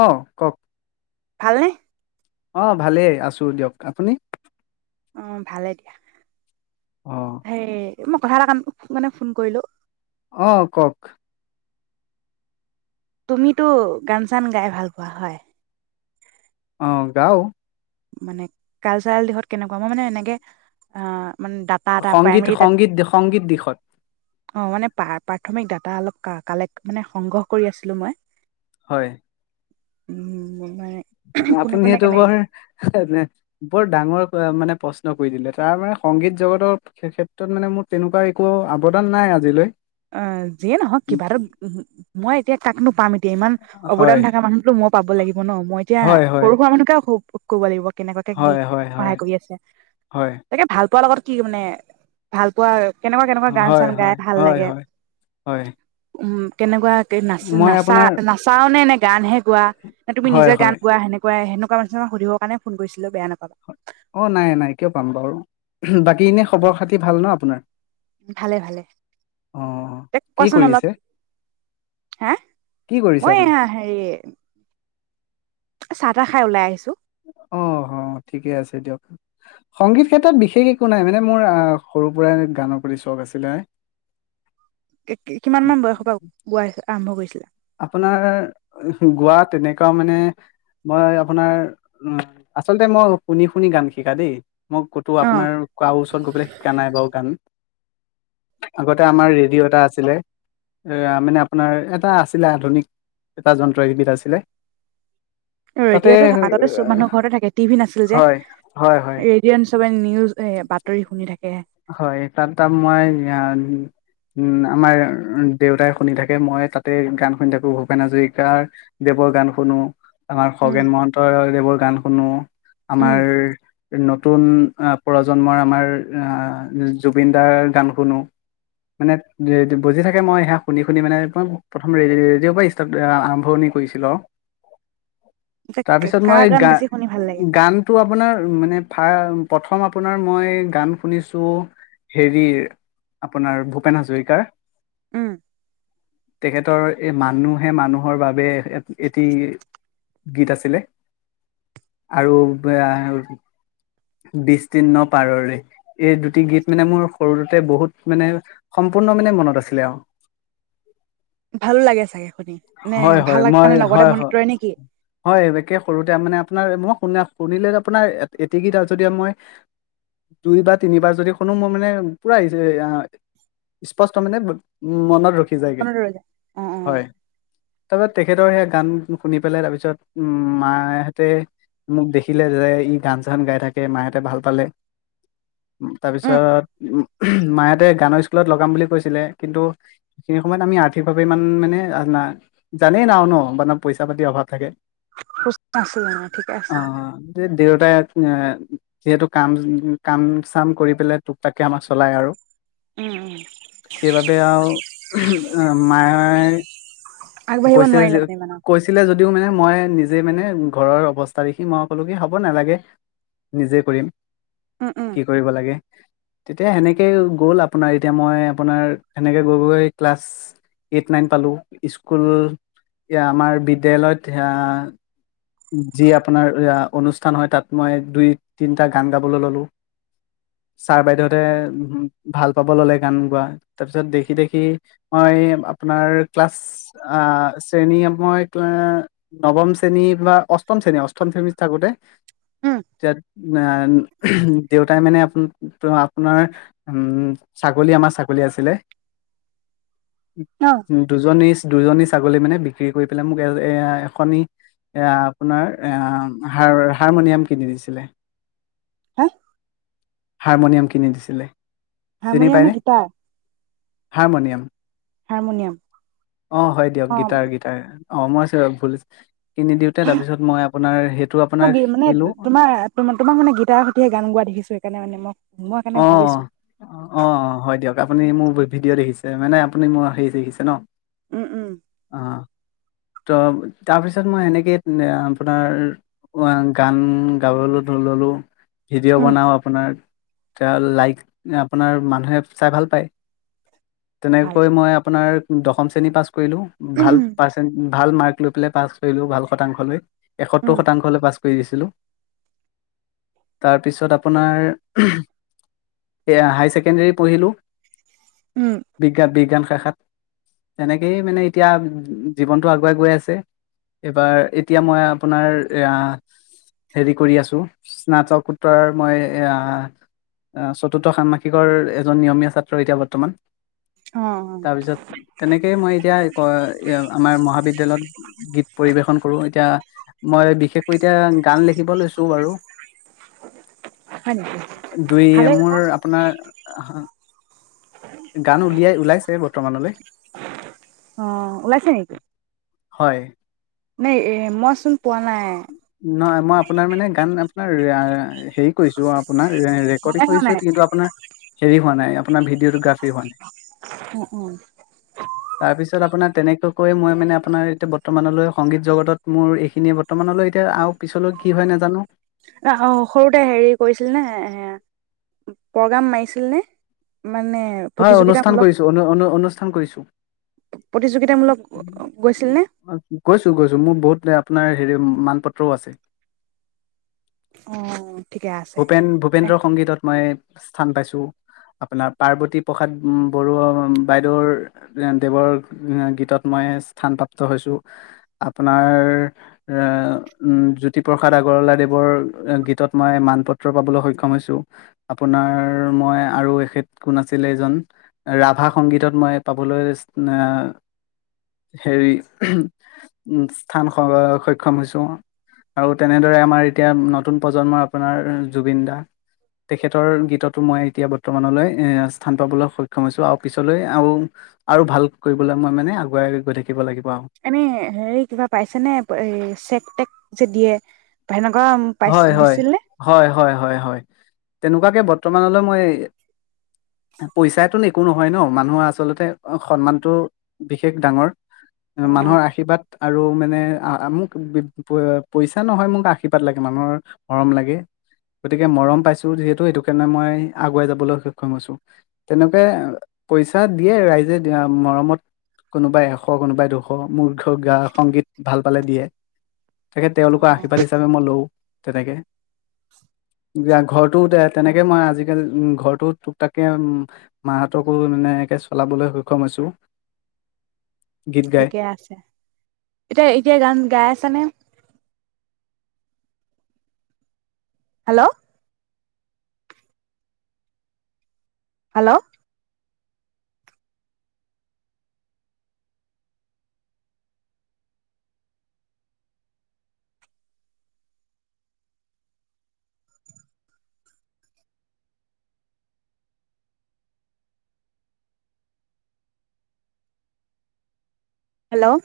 অহ, কওঁক। ভালনে অ', ভালেই আছো দিয়ক, আপুনি? উ ভালে দিয়া অঁ হেই মই কথা এটা কা মানে ফোন কৰিলো অ কওক তুমিতো গান চান গাই ভাল পোৱা হয় অ গাও মানে কালচাৰেল দিশত কেনেকুৱা মই মানে এনেকে অ' মানে ডাটা এটা সংগীত প্ৰাইমাৰী সংগীত সংগীত দিশত অ মানে প্ৰাথমিক ডাটা অলপ কা কালেক মানে সংগ্ৰহ কৰি আছিলো মই হয় উম মানে কোনে আপুনি কোনে সেইটো কেনেক বৰ বৰ ডাঙৰ মানে প্ৰশ্ন কৰি দিলে তাৰ মানে সংগীত জগতৰ ক্ষেত্ৰত মানে মোৰ তেনেকুৱা একো অৱদান নাই আজিলৈ অ যিয়ে নহওক কিবা এটা মই এতিয়া কাকনো পাম এতিয়া ইমান অৱদান হয় থকা মানুহতো মই পাব লাগিব ন মই এতিয়া হয় হয় সৰু সুৰা মানুহকে ক'ব লাগিব কেনেকুৱাকে কি হয় হয় হয় সহায় কৰি আছে, হয় তাকে ভাল পোৱাৰ লগত কি মানে ভাল পোৱা কেনেকুৱা কেনেকুৱা গান হয় চান হয় গাই ভাল হয় লাগে হয় হয় উ কেনেকুৱা মই নাচ-নাচা আপোনাৰ নাচাও নে এনেকে গানহে গোৱা নে তুমি হয় নিজে গান হয় গোৱা সেনেকুৱা সেনেইেকুৱা ক মানুহক সুধিবৰ কাৰণে ফোন কৰিছিলো বেয়া নাপাবা অ নাই নাই কিয় পাম বাৰু বাকী এনে খবৰ খাতি ভাল ন আপোনাৰ ভালে ভালে অঁ ত কি কোৱাচোন অলপ কৰিছে হা কি কৰিছে মই আপুনি? হ হেৰি চাহ তাহ খাই ওলাই আহিছো অহ, হ, ঠিকে আছে দিয়ক। সংগীত ক্ষেত্ৰত বিশেষ একো নাই মানে মোৰ আহ সৰুৰ পৰাই গানৰ প্ৰতি চখ আছিলে। কি-কি কিমান মান বয়সৰ পৰা বোৱাছে? আৰম্ভ কৰিছিলা। আপোনাৰ, গোৱা তেনেকুৱা মানে, মই আপোনাৰ [unintelligible] আচলতে মই, শুনি শুনি গান শিকা দেই। মই ক'তো অ আপোনাৰ, কাৰো ওচৰত গৈ পেলাই শিকা নাই বাৰু গান। আগতে আমাৰ ৰেডিঅ' এটা আছিলে। এ মানে আপোনাৰ এটা আছ [unintelligible] আধুনিক, এটা যন্ত্ৰ ইউনিট আছিলে। তাতে ৰেডিঅ'তটো আগতে সব মানুহৰ ঘৰতে থাকে, টি ভি নাছিল যে। হয়, হয়, হয়। ৰেডিঅ' সবে নি হয়, তাত তা মই [unintelligible] উম, আমাৰ দেউতাই শুনি থাকে, মই তাতে গান শুনি থাকো ভূপেন হাজৰিকাৰ দেৱৰ গান শুনো। আমাৰ উম খগেন মহন্ত দেৱৰ গান শুনো, উম আমাৰ নতুন [unintelligible] প্ৰজন্মৰ আমাৰ আহ জুবিন দাৰ গান শুনো। মানে, [unintelligible] বজি থাকে মই সেয়া শুনি শুনি মানে [unintelligible] প্ৰথম ৰে-ৰেডিঅ'ৰ পৰা ষ্টাৰ্ট আৰম্ভণি কৰিছিলোঁ আৰু। তাৰ পিছত কাৰ মই গান বেছি শুনি ভাল লাগে গা-গানটো আপোনাৰ আৰু মানে ফা প্ৰথম আপ আপোনাৰ মই গান শুনিছো, হেৰিৰ আপোনাৰ ভূপেন হাজৰিকাৰ। উম। তেখেতৰ এ মানুহে মানুহৰ বাবে এক এটি গীত আছিলে আৰু ব বি তিৰ্ণ পাৰৰে, এই দুটি গীত মানে মোৰ সৰুতে বহুত মানে, সম্পূৰ্ণ মানে মনত আছিলে আৰু। ভালো লাগে চাগে শুনি নে হয়, ভাল হয়, লাগে মই, কাৰণে লগতে হয়, হ মনত ৰয় নেকি হয়, একে সৰুতে মানে আপোনাৰ মোক শুনা শুনিলে আপোনাৰ এট এটিকি [unintelligible] মই দুই বা তিনিবাৰ যদি শুনো মই মানে, পুৰা [unintelligible] স্পষ্ট মানে, ম' মনত ৰখি যায়গে পন্ধোৰ হেজাৰ, অ', অ'। হয় [unintelligible] তেখেতৰ সেইয়া গান শুনি পেলাই তাৰ পিছত, উম, মাই হ'তে মোক দেখিলে যে, ই গান চান গাই থাকে মাহঁতে ভাল পালে। উম তাৰপিছত মাই [unintelligible] গানৰ স্কুলত লগাম বুলি কৈছিলে কিন্তু, সেইখিনি সময়ত আমি আৰ্থিকভাৱে ইমান মানে, জানেই না ন মানে পইচা পাতিৰ অভাৱ থাকে। [unintelligible] ঠিকে অ আছিল। দে [unintelligible] যিহেতু কাম, কাম চাম কৰি পেলাই টোপটাককে আমাক চলাই আৰু। উম উম সেইবাবে আৰু, মায়ো আগবাঢ়িব কৈছে নোৱাৰিলে যে, মানে ইমান কৈছিলে যদ দিওঁ মানে মই নিজে মানে, ঘৰৰ অৱস্থা দেখি মই ক'লোঁ কি হ'ব নালাগে, নিজে কৰিম। উম উম কি কৰিব লাগে। তেতিয়া সেনেকে গ'ল আপোনাৰ এতিয়া মই আপোনাৰ, সেনেকে গৈ গৈ ক্লাছ এইট, নাইন পালোঁ। স্ক কুল আমাৰ বিদ্যালয়ত আহ যি আপোনাৰ অহ অনুষ্ঠান হয় তাত মই দুই তিনটা গান গাবলৈ ললোঁ। ছাৰ-বাইদেউহতে ভাল পাব ল'লে গান গোৱা, তাৰ পিছত দেখি দেখি মই আপোনাৰ ক্লাছ আহ শ্ৰেণী মই তে নৱম শ্ৰেণী বা অষ্টম শ্ৰেণী, অষ্টম শ্ৰেণীত থাকোতে উম [unintelligible] মেন, দেউতাই মানে আপোনাক ত' আপোনাৰ উম ছাগলী আমাৰ ছাগলী আছিলে। অ উ দুজনী দুজনী ছাগলী মানে বিক্ৰী কৰি পেলাই মোক এ অহ এখনি- এ আপোনাৰ, আহ, হাৰ-হাৰমনিয়াম কিনি দিছিলে। হা? হাৰমনিয়াম কিনি দিছিলে। চিনি হাৰমনিয়াম নে পায়নে গীটাৰ? হাৰমনিয়াম। হাৰমনিয়াম। অ' হয় দিয়ক অ গীটাৰ গীটাৰ অ' মই আছে ভুল কিনি দিওঁতে তাৰপিছত মই আপোনাৰ সেইটো আপোনাৰ মই মানে শিকিলো তোমাৰ তোমাক মানে গীটাৰ সৈতেহে গান গোৱা দেখিছো। সেই কাৰণে মানে মোক অ' অ' অ' হয় দিয়ক আপুনি মোৰ ভিডিঅ' দেখিছে। মানে আপুনি মোৰ হেৰি দেখিছে ন। উম, উম। অ ত' তাৰপিছত মই এনেকেই আপোনাৰ গান গাবলৈ ল'লো। ভিডিঅ' উম বনাওঁ আপোনাৰ এ লাইক আপোনাৰ মানুহে চাই ভাল পায়। ভাল তেনেকৈ মই আপোনাৰ দশম শ্ৰেণী পাছ কৰিলো। ভাল ৰ্পাচেন্ট ভাল মাৰ্ক লৈ পেলাই পাছ কৰিলোঁ ভাল শতাংশলৈ। এসত্তৰ উম শতাংশ হ'লে পাছ কৰি দিছিলোঁ তাৰপিছত আপোনাৰ এ হায়াৰ ছেকেণ্ডৰী পঢ়িলো। উম বিজ্ঞান, বিজ্ঞান। শাখাত তেনেকেইয়ে মানে এতিয়া জীৱনটো আগুৱাই গৈ আছে। এইবাৰ এতিয়া মই আপোনাৰ অহ হেৰি কৰি আছোঁ, স্নাতকোত্তৰ মই আহ আহ চতুৰ্থ ষান্মাসিকৰ এজন নিয়মীয়া ছাত্ৰ এতিয়া বৰ্তমান। অ তাৰ পিছত তেনেকেই মই এতিয়া ক, য়া, আমাৰ মহাবিদ্যালয়ত গীত পৰিবেশন কৰোঁ এতিয়া। মই বিশেষকৈ এতিয়া গান লিখিব লৈছো বাৰু অ হয় নেকি দুই ভালে কথা মোৰ আপোনাৰ গান উলিয়াই ওলাইছে বৰ্তমানলৈ অ হয় নাই এ মইচোন পোৱা নাই নহয় মই আপোনাৰ মানে গান আপোনাৰ হেৰি ছো আপোনাৰ ৰেকৰ্ডি মনে হোৱা কৰিছো নাই কিন্তু আপোনাৰ হেৰি হোৱা নাই আোন ভিডঅ'টোা [unintelligible] অ অ তাৰ পিছত আপোনাৰ তেনেকুৱাকৈ মই মানে আপোনাৰ এতিয়া বত বৰ্তমানলৈ সংগীত জগতত মোৰ এইখিনিয়ে বৰ্তমানলৈ এতিয়া আৰু পিছলৈ কি হয় নাজানো অ সৰুতে হেৰি কৰিছিল নে এ প্ৰগ্ৰাম মাৰিছিল নে মানে হয় অনুষ্ঠান প্ৰতিযোগিতামূলক কৰিছো অনু অনু অনুষ্ঠান কৰিছো প্ৰতিযোগিতামূলক গৈছিল নে গৈছোঁ গৈছোঁ, মোৰ বহুত এয়া আপোনাৰ হেৰি মানপত্ৰও আছে অ ঠিকে আছে ভূপেন ভূপেন্দ্ৰ সংগীতত মই স্থান পাইছোঁ, আপোনাৰ পাৰ্বতী প্ৰসাদ বডৰুোৱা বাইদেউৰ দেৱৰ গীতত মই স্থান প্ৰাপ্ত হৈছোঁ আপোনাৰ জ্যোতিপ্ৰসাদ আগৰৱালাদেৱৰ গীতত মই মানপত্ৰ পাবলৈ সক্ষম হৈছোঁ আপোনাৰ মই আৰু এখেত ক আছিলে এজন ৰাভা সংগীতত মই পাবলৈ না হেৰি স্থান স-সক্ষম হৈছোঁ আৰু তেনেদৰে আমাৰ এতিয়া নতুন প্ৰজন্মৰ আপোনাৰ জুবিন দা তেখেতৰ গীততো মই এতিয়া বৰ্তমানলৈ এহ স্থান পাবলৈ সক্ষম হৈছো আৰু পিছলৈ আৰু আৰু ভাল কৰিবলৈ মই মানে আগুৱাই গৈ থাকিব লাগিব আৰু এনেই হেৰি কিবা পাইছে নে এই চেক-তেক যে দিয়ে। পাই ন হয় হয় হয় হয় হয় হয় তেনেকুৱাকে তমানলৈ মই- পইচাটো নে একো নহয় ন মানুহৰ আচলতে সন্মানতটো বিশেষ ডাঙৰ মানুহৰ আশীৰ্বাদ আৰু মানে মোক পইচা নহয় মোক আশীৰ বাদ লাগে, মানুহৰ মৰম লাগে। গতিকে মৰম পাইছো যিহেতু সেইটো কাৰণে মই আগুৱাই যাবলৈ সক্ষম হৈছোঁ। তেনেকে পইচা দিয়ে ৰাইজে দিয়া মৰমত কোনোবাই এশ কোনোবাই দুশ মোৰ গা সংগীত ভাল পালে দিয়ে তাকে তেওঁলোকৰ আশীৰ্বাদ দিছে ঘৰটো তেনেকে মই আজিকালি ঘৰটো ুপটাকে মাহঁতকো মানে একে চলাবলৈ সক্ষম হৈছো গীত গাই ঠিকে আছে এতিয়া এতিয়া গান গাই আছে [unintelligible] হেল্ল'। হেল্ল'। হেল্ল'।